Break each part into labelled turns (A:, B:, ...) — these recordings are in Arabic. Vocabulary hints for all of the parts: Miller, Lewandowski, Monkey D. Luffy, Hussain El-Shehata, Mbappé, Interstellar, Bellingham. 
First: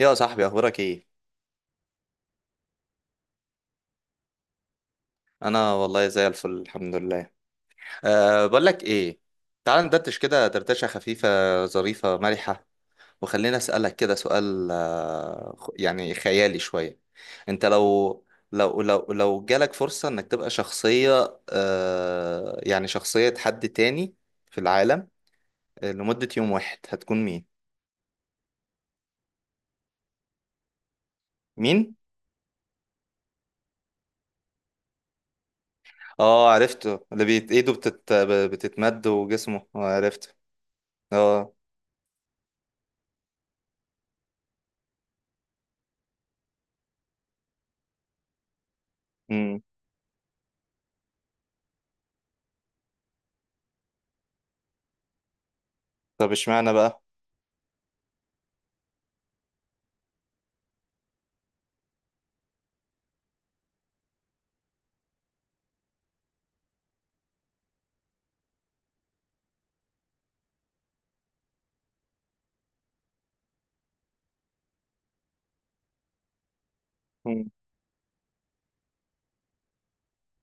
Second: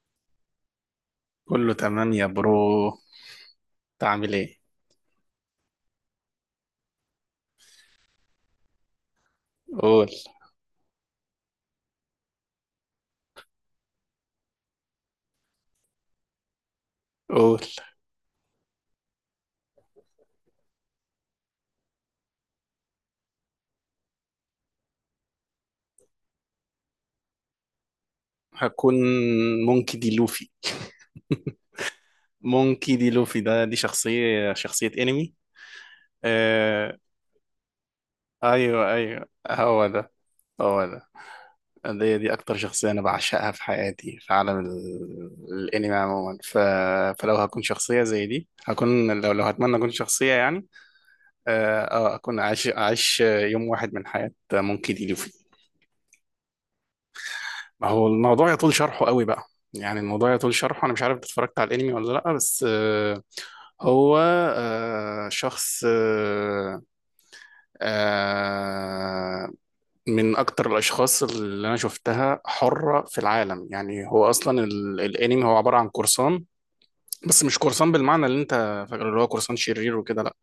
A: يا صاحبي، اخبارك ايه؟
B: كله تمام يا برو. تعمل ايه؟
A: انا والله زي الفل، الحمد لله. أه، بقول لك ايه، تعال
B: قول.
A: ندردش كده دردشه خفيفه ظريفه مرحه. وخلينا اسالك كده سؤال، يعني خيالي شويه.
B: قول.
A: انت لو جالك فرصه انك تبقى شخصيه، يعني شخصيه حد تاني في العالم، لمده يوم واحد، هتكون مين؟
B: هكون مونكي دي لوفي.
A: مين؟
B: مونكي دي لوفي، دي شخصية شخصية انمي.
A: اه،
B: آه،
A: عرفته، اللي بيت ايده
B: ايوه،
A: بتتمد
B: ايوه،
A: وجسمه،
B: هو ده.
A: عرفته.
B: هو ده،
A: اه.
B: دي اكتر شخصية انا بعشقها في حياتي، في عالم الانمي عموما. فلو هكون شخصية زي دي هكون. لو
A: أمم.
B: هتمنى اكون شخصية يعني. اكون عايش يوم واحد من حياة مونكي دي.
A: طب، اشمعنى بقى؟
B: ما هو الموضوع يطول شرحه قوي بقى، يعني الموضوع يطول شرحه. انا مش عارف إنت اتفرجت على الانمي ولا لا، بس هو شخص، آه، من اكتر الاشخاص اللي انا شفتها حرة في العالم. يعني هو اصلا الانمي هو عبارة عن قرصان، بس مش قرصان بالمعنى اللي انت فاكره، اللي هو قرصان شرير وكده. لا،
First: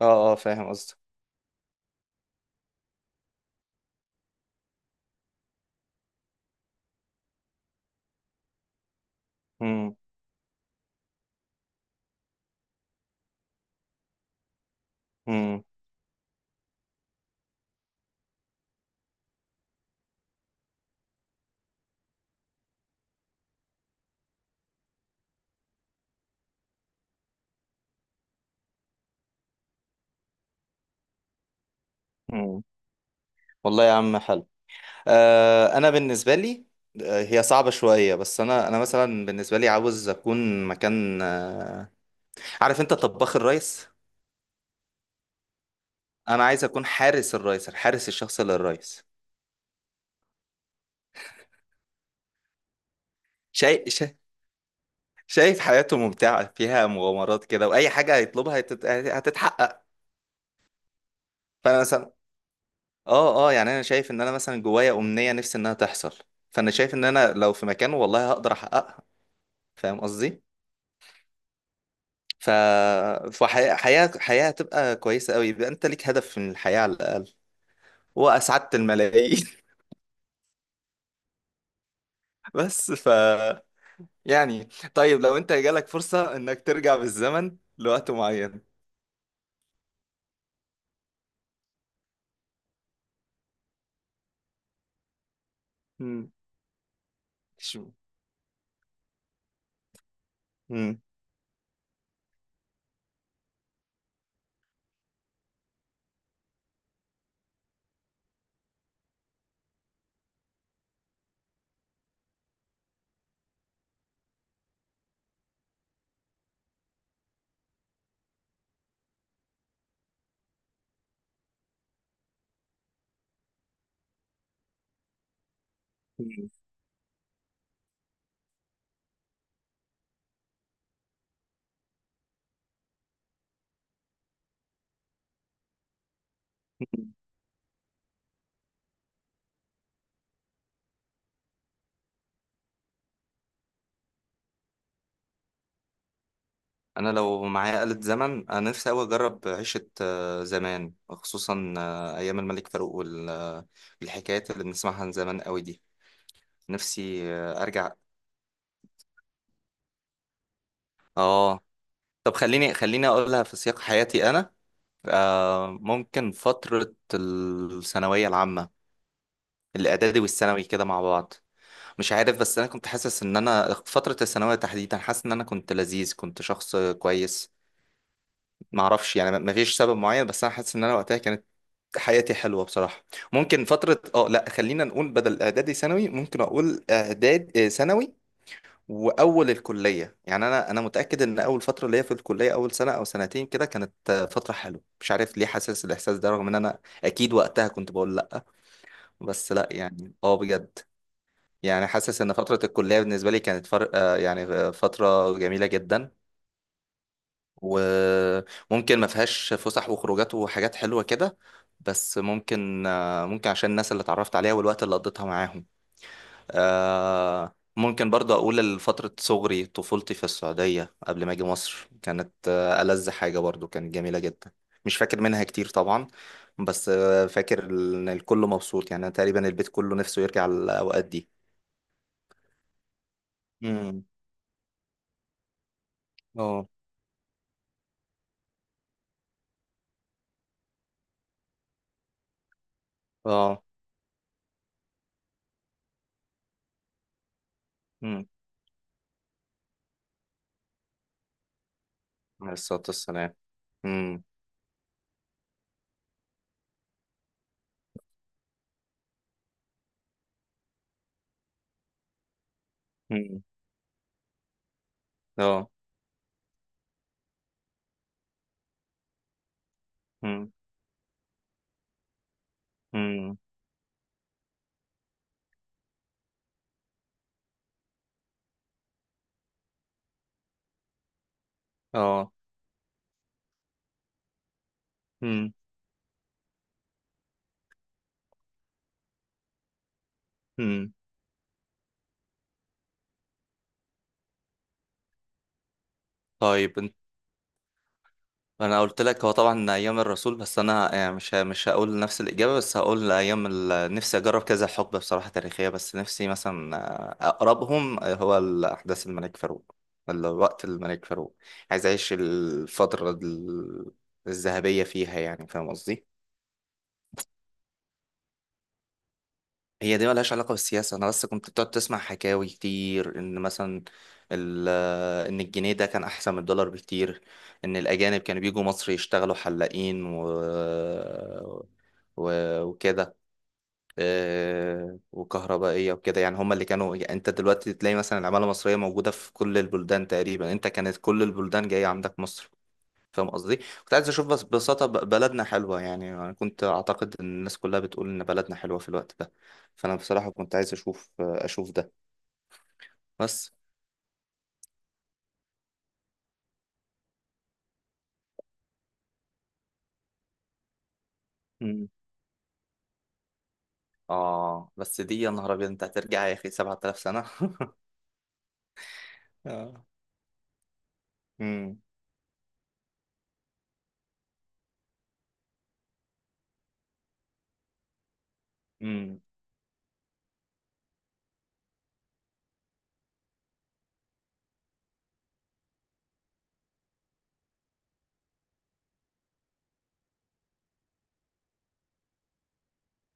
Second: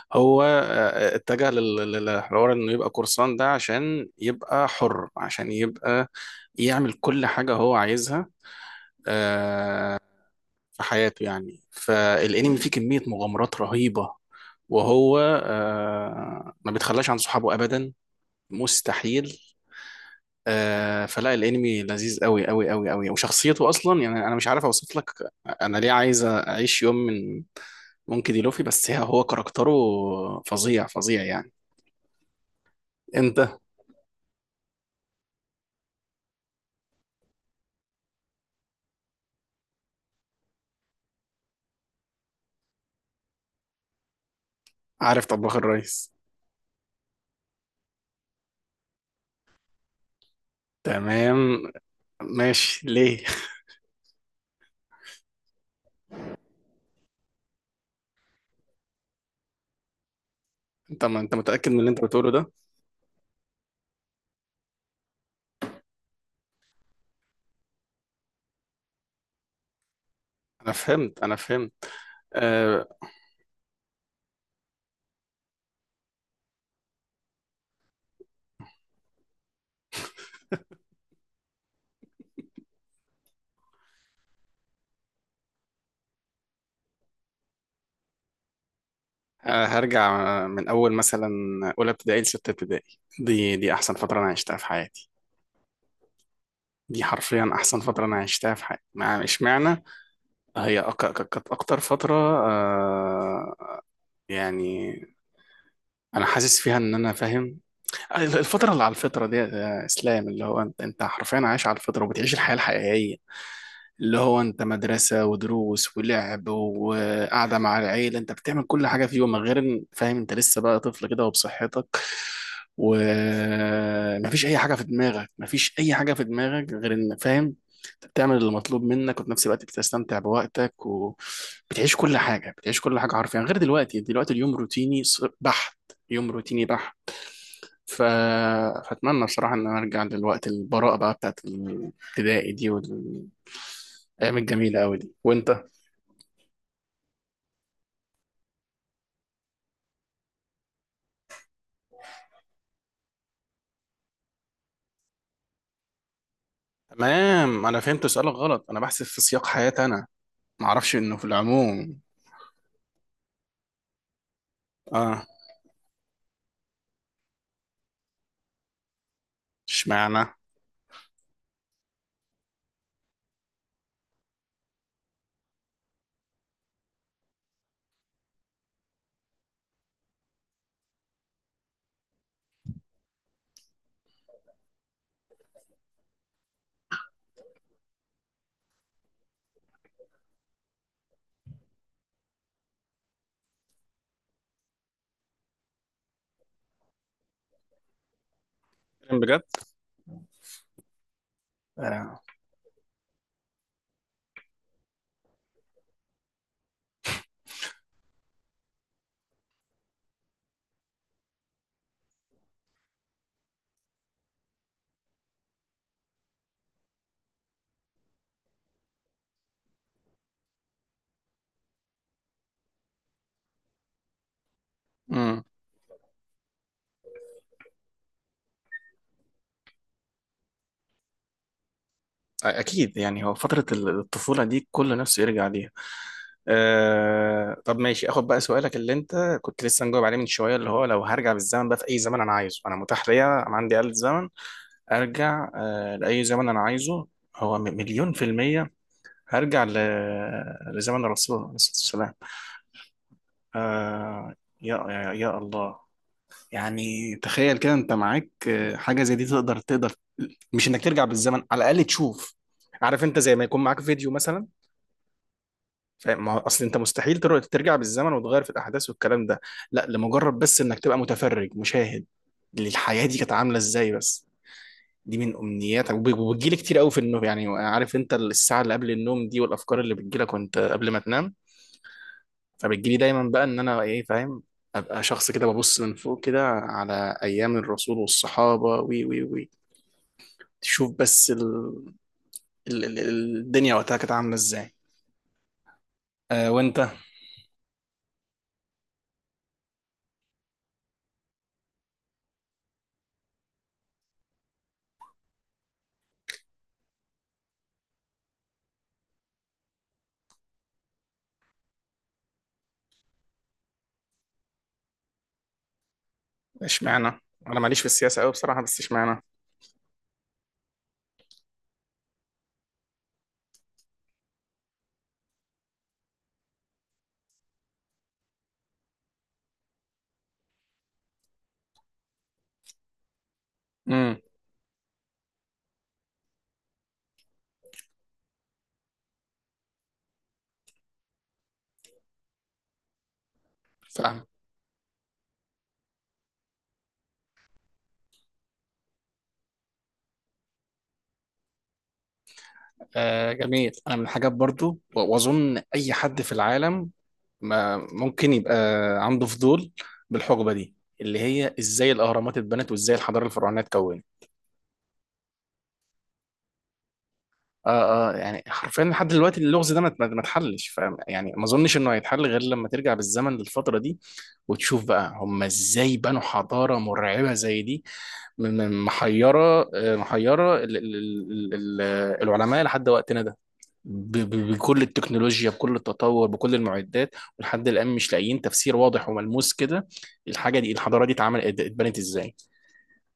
A: اه، اه،
B: هو
A: فاهم قصدك.
B: اتجه للحوار انه يبقى قرصان ده عشان يبقى حر، عشان يبقى يعمل كل حاجة هو عايزها آه،
A: مم.
B: في حياته. يعني فالانمي فيه كمية مغامرات رهيبة، وهو
A: مم.
B: ما بيتخلاش عن صحابه ابدا، مستحيل. فلا، الانمي لذيذ قوي قوي قوي قوي، وشخصيته اصلا، يعني انا مش عارف اوصف لك انا ليه عايز اعيش يوم من ممكن دي لوفي، بس هو كاركتره فظيع فظيع يعني.
A: مم.
B: انت،
A: والله يا عم حلو. انا بالنسبه لي، هي صعبه شويه، بس انا مثلا بالنسبه لي عاوز اكون مكان، عارف انت طباخ الريس.
B: عارف طباخ الريس.
A: انا عايز اكون حارس الريس، الحارس الشخصي للريس.
B: تمام، ماشي. ليه؟
A: شايف شايف حياته ممتعه فيها مغامرات كده، واي حاجه هيطلبها هتتحقق.
B: انت، ما انت متأكد من
A: فانا
B: اللي انت
A: مثلا،
B: بتقوله ده؟
A: اه يعني انا شايف ان انا مثلا جوايا امنيه نفسي انها تحصل. فانا شايف ان انا لو في مكانه، والله هقدر احققها. فاهم قصدي؟
B: انا فهمت، انا فهمت.
A: ف
B: آه،
A: فحياة حياة حياة هتبقى كويسة قوي، يبقى انت ليك هدف من الحياة على الأقل، وأسعدت الملايين. بس يعني، طيب لو انت جالك فرصة انك ترجع بالزمن لوقت معين؟
B: هرجع من اول مثلا اولى ابتدائي لسته ابتدائي. دي احسن فتره انا عشتها في حياتي.
A: مم.
B: دي حرفيا احسن
A: شو.
B: فتره انا عشتها في حياتي. مع، اشمعنى؟ هي أك-
A: مم.
B: ك- كانت اكتر فتره، يعني انا حاسس فيها ان انا فاهم الفتره اللي على الفطره دي، اسلام، اللي هو انت حرفيا عايش على الفطره وبتعيش الحياه الحقيقيه، اللي هو انت مدرسة ودروس ولعب وقعدة مع العيلة. انت بتعمل كل حاجة في يومك غير ان فاهم انت لسه بقى طفل كده وبصحتك، ومفيش اي حاجة في دماغك، مفيش اي حاجة في دماغك غير ان فاهم انت بتعمل المطلوب منك، وفي نفس الوقت بتستمتع بوقتك وبتعيش كل حاجة، بتعيش كل حاجة حرفيا، غير دلوقتي. دلوقتي اليوم روتيني بحت، يوم روتيني بحت.
A: مم.
B: ف... فأتمنى بصراحة إن أنا أرجع للوقت البراءة بقى بتاعت الابتدائي دي، الايام الجميله قوي دي. وانت؟
A: انا لو معايا آلة زمن، انا نفسي قوي اجرب عيشة زمان، خصوصا ايام الملك فاروق والحكايات اللي بنسمعها عن زمان قوي دي. نفسي
B: تمام، انا
A: ارجع.
B: فهمت سؤالك غلط، انا بحسب في سياق حياتي انا، ما اعرفش انه في
A: اه،
B: العموم.
A: طب خليني خليني اقولها في سياق حياتي انا.
B: اه،
A: ممكن فترة الثانوية العامة، الإعدادي
B: اشمعنى؟
A: والثانوي كده مع بعض. مش عارف، بس أنا كنت حاسس إن أنا فترة الثانوية تحديدا حاسس إن أنا كنت لذيذ، كنت شخص كويس. معرفش يعني، مفيش سبب معين، بس أنا حاسس إن أنا وقتها كانت حياتي حلوة بصراحة. ممكن فترة اه، لا، خلينا نقول بدل إعدادي ثانوي، ممكن أقول إعداد ثانوي واول الكليه. يعني انا متاكد ان اول فتره ليا في الكليه، اول سنه او سنتين كده، كانت فتره حلوه، مش عارف ليه حاسس الاحساس ده، رغم ان انا اكيد وقتها كنت بقول لا.
B: بتكلم بجد؟
A: بس لا، يعني اه، بجد، يعني حاسس
B: آه.
A: ان فتره الكليه بالنسبه لي كانت فرق، يعني فتره جميله جدا. وممكن ما فيهاش فسح وخروجات وحاجات حلوه كده، بس ممكن عشان الناس اللي اتعرفت عليها والوقت اللي قضيتها معاهم. ممكن برضه أقول فترة صغري، طفولتي في السعودية قبل ما أجي مصر، كانت ألذ حاجة، برضه كانت جميلة جدا. مش فاكر منها
B: امم.
A: كتير طبعا، بس فاكر إن الكل مبسوط، يعني أنا تقريبا البيت كله نفسه يرجع للأوقات دي.
B: اكيد، يعني هو فتره ال-
A: امم.
B: الطفوله دي كل نفسه يرجع ليها.
A: اه.
B: آه. طب ماشي، اخد بقى سؤالك اللي انت كنت لسه مجاوب عليه من شويه، اللي هو لو هرجع بالزمن بقى، في اي زمن انا عايزه، انا متاح ليا، انا
A: اه.
B: عندي آلة زمن، ارجع لاي زمن انا عايزه. هو مليون في
A: امم.
B: الميه، هرجع لزمن الرسول عليه الصلاه والسلام.
A: عليه الصلاة والسلام. امم.
B: آه، يا يا يا الله. يعني تخيل كده، انت معاك حاجة زي دي، تقدر، تقدر، مش انك ترجع بالزمن، على الأقل تشوف. عارف انت، زي
A: امم.
B: ما يكون معاك فيديو مثلا.
A: اه.
B: فاهم، ما هو اصل انت مستحيل ترجع بالزمن وتغير في الأحداث والكلام ده، لا، لمجرد
A: امم.
B: بس انك تبقى متفرج مشاهد للحياة دي كانت
A: امم.
B: عاملة ازاي بس. دي من أمنياتك، وبتجيلي كتير قوي في النوم، يعني عارف انت الساعة اللي قبل النوم دي والأفكار اللي بتجيلك وانت قبل ما تنام،
A: اه.
B: فبتجيلي دايما بقى ان انا ايه، فاهم، ابقى شخص كده
A: امم.
B: ببص من فوق كده على ايام الرسول والصحابه، وي وي وي، تشوف
A: امم.
B: بس الدنيا وقتها كانت عامله ازاي.
A: طيب،
B: وانت؟
A: انا قلت لك هو طبعا ايام الرسول، بس انا يعني مش هقول نفس الاجابه، بس هقول ايام نفسي اجرب كذا حقبه بصراحه تاريخيه. بس نفسي مثلا اقربهم هو احداث الملك فاروق، الوقت الملك فاروق، عايز اعيش الفتره الذهبيه فيها، يعني فاهم قصدي؟
B: اشمعنى؟ انا ماليش في السياسه قوي بصراحه، بس اشمعنى؟
A: هي دي ملهاش علاقه بالسياسه، انا بس كنت بتقعد تسمع حكاوي كتير، ان مثلا ال- ان الجنيه ده كان احسن من الدولار بكتير، ان الاجانب كانوا بيجوا مصر يشتغلوا حلاقين و و- وكده،
B: امم
A: وكهربائية وكده. يعني هما اللي كانوا، يعني انت دلوقتي تلاقي مثلا العمالة المصرية موجودة في كل البلدان تقريبا، انت كانت كل البلدان جاية عندك مصر. فاهم قصدي؟ كنت عايز
B: فاهم.
A: اشوف بس ببساطة بلدنا حلوة، يعني انا كنت اعتقد ان الناس كلها بتقول ان بلدنا حلوة في الوقت ده، فانا بصراحة كنت عايز اشوف ده. بس.
B: جميل. انا من الحاجات برضو، واظن اي حد في العالم ما ممكن يبقى عنده فضول بالحقبه دي، اللي هي
A: مم.
B: ازاي الاهرامات اتبنت وازاي الحضاره الفرعونيه اتكونت.
A: اه، بس دي يا نهار ابيض، انت هترجع يا اخي 7000 سنة.
B: اه، اه، يعني حرفيا لحد دلوقتي اللغز ده
A: اه.
B: ما اتحلش، فاهم، يعني ما اظنش
A: امم.
B: انه هيتحل غير لما ترجع بالزمن للفتره دي، وتشوف بقى هم ازاي بنوا حضاره مرعبه زي دي. من
A: امم.
B: محيره ال ال ال ال العلماء لحد وقتنا ده، بكل التكنولوجيا، بكل التطور، بكل المعدات، ولحد الان مش لاقيين تفسير واضح وملموس كده الحاجه دي، الحضاره دي اتبنت ازاي.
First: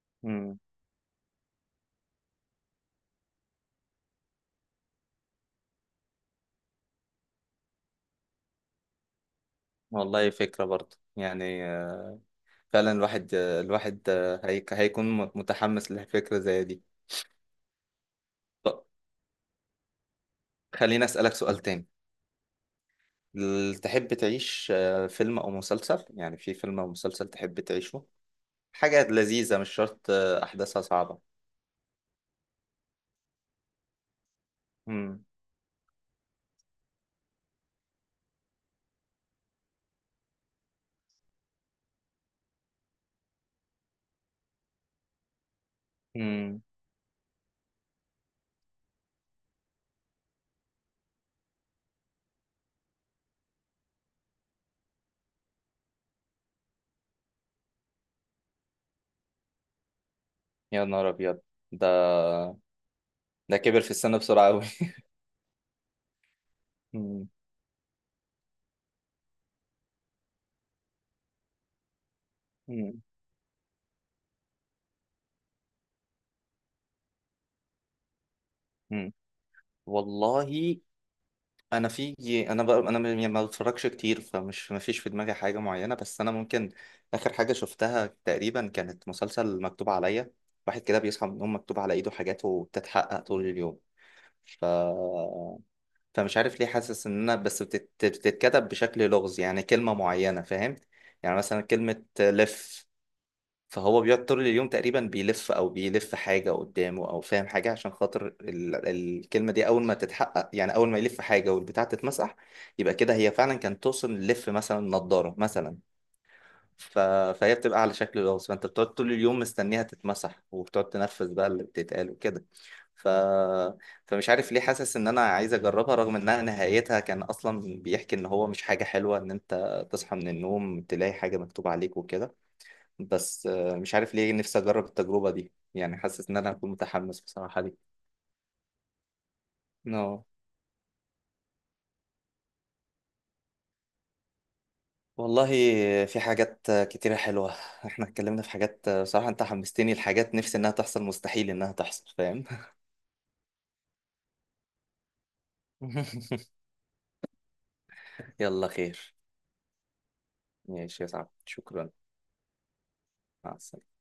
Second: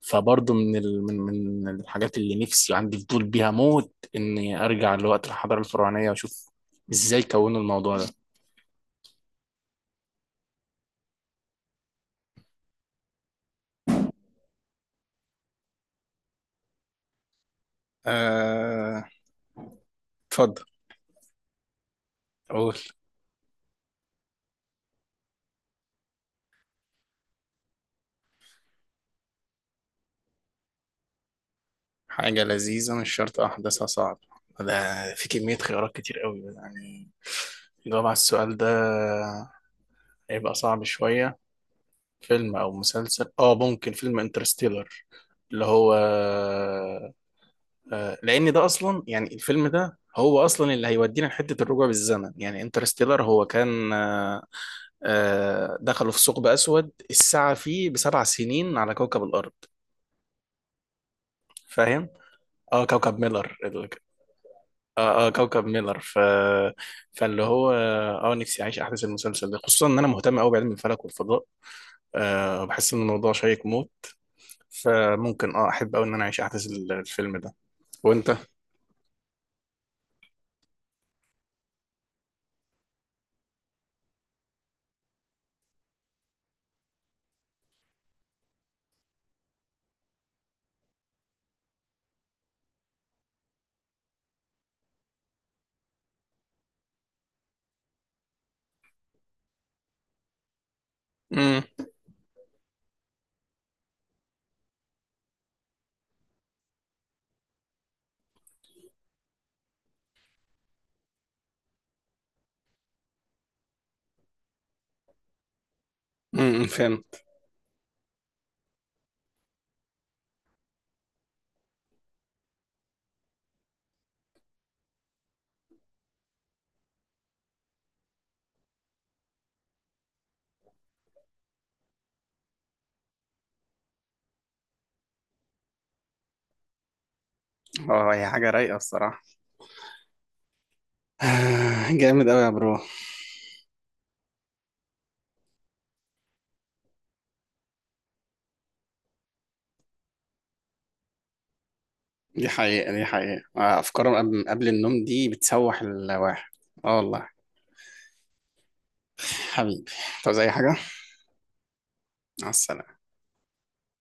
B: فبرضه
A: امم.
B: من من الحاجات اللي نفسي وعندي فضول بيها موت، اني ارجع لوقت الحضاره الفرعونيه واشوف ازاي كونوا الموضوع ده.
A: والله فكرة برضه، يعني فعلا الواحد هيكون متحمس لفكرة زي دي. طب
B: آه، اتفضل.
A: خليني أسألك سؤال تاني،
B: قول.
A: تحب تعيش فيلم أو مسلسل؟ يعني في فيلم أو مسلسل تحب تعيشه، حاجة لذيذة مش شرط أحداثها صعبة.
B: حاجة لذيذة مش شرط أحداثها صعب؟ ده
A: مم.
B: في كمية خيارات كتير قوي يعني، الجواب على السؤال ده هيبقى صعب شوية. فيلم أو مسلسل، ممكن فيلم انترستيلر، اللي هو
A: مم.
B: لان ده اصلا، يعني الفيلم ده هو اصلا اللي هيودينا لحته الرجوع بالزمن. يعني انترستيلر هو كان، دخلوا في ثقب اسود الساعه فيه بـ7 سنين على كوكب الارض،
A: يا نهار أبيض، ده
B: فاهم. اه، كوكب
A: ده
B: ميلر
A: كبر
B: ال-
A: في السن بسرعة أوي.
B: اه اه كوكب ميلر
A: مم.
B: فاللي هو نفسي اعيش احداث المسلسل ده، خصوصا ان انا مهتم قوي بعلم الفلك والفضاء. بحس ان
A: مم.
B: الموضوع شيق موت. فممكن، احب قوي ان انا اعيش احداث الفيلم ده. وانت؟
A: مم. والله، انا في انا بقى، ما بتفرجش كتير، فمش ما فيش في دماغي حاجه معينه، بس انا ممكن اخر حاجه شفتها تقريبا كانت مسلسل مكتوب عليا، واحد كده بيصحى من النوم مكتوب على ايده حاجات وبتتحقق طول اليوم. ف فمش عارف ليه حاسس ان انا بس بتتكتب بشكل لغز، يعني كلمه معينه، فاهم؟ يعني مثلا
B: امم
A: كلمه لف، فهو بيقعد طول اليوم تقريبا بيلف او بيلف حاجه قدامه، او فاهم حاجه عشان خاطر الكلمه دي، اول ما تتحقق يعني اول ما يلف حاجه والبتاع تتمسح، يبقى كده هي فعلا كانت توصل للف مثلا نضاره مثلا. ف...
B: فهمت.
A: فهي بتبقى على شكل لغز، فانت بتقعد طول اليوم مستنيها تتمسح وبتقعد تنفذ بقى اللي بتتقال وكده. ف... فمش عارف ليه حاسس ان انا عايز اجربها، رغم انها نهايتها كان اصلا بيحكي ان هو مش حاجه حلوه ان انت تصحى من النوم تلاقي حاجه مكتوبه عليك وكده. بس مش عارف ليه نفسي اجرب التجربة دي، يعني حاسس ان انا هكون متحمس بصراحة ليه.
B: اه، هي حاجه رايقه الصراحه،
A: نو،
B: جامد قوي يا برو.
A: والله في حاجات كتيرة حلوة، احنا اتكلمنا في حاجات، بصراحة انت حمستني لحاجات نفسي انها تحصل، مستحيل انها تحصل، فاهم؟
B: دي حقيقة، دي حقيقة، أفكار قبل النوم دي بتسوح الواحد. اه والله.
A: يلا خير.
B: حبيبي، طب زي حاجة.
A: ماشي يا صاحبي، شكرا.
B: مع السلامة.
A: مع السلامة.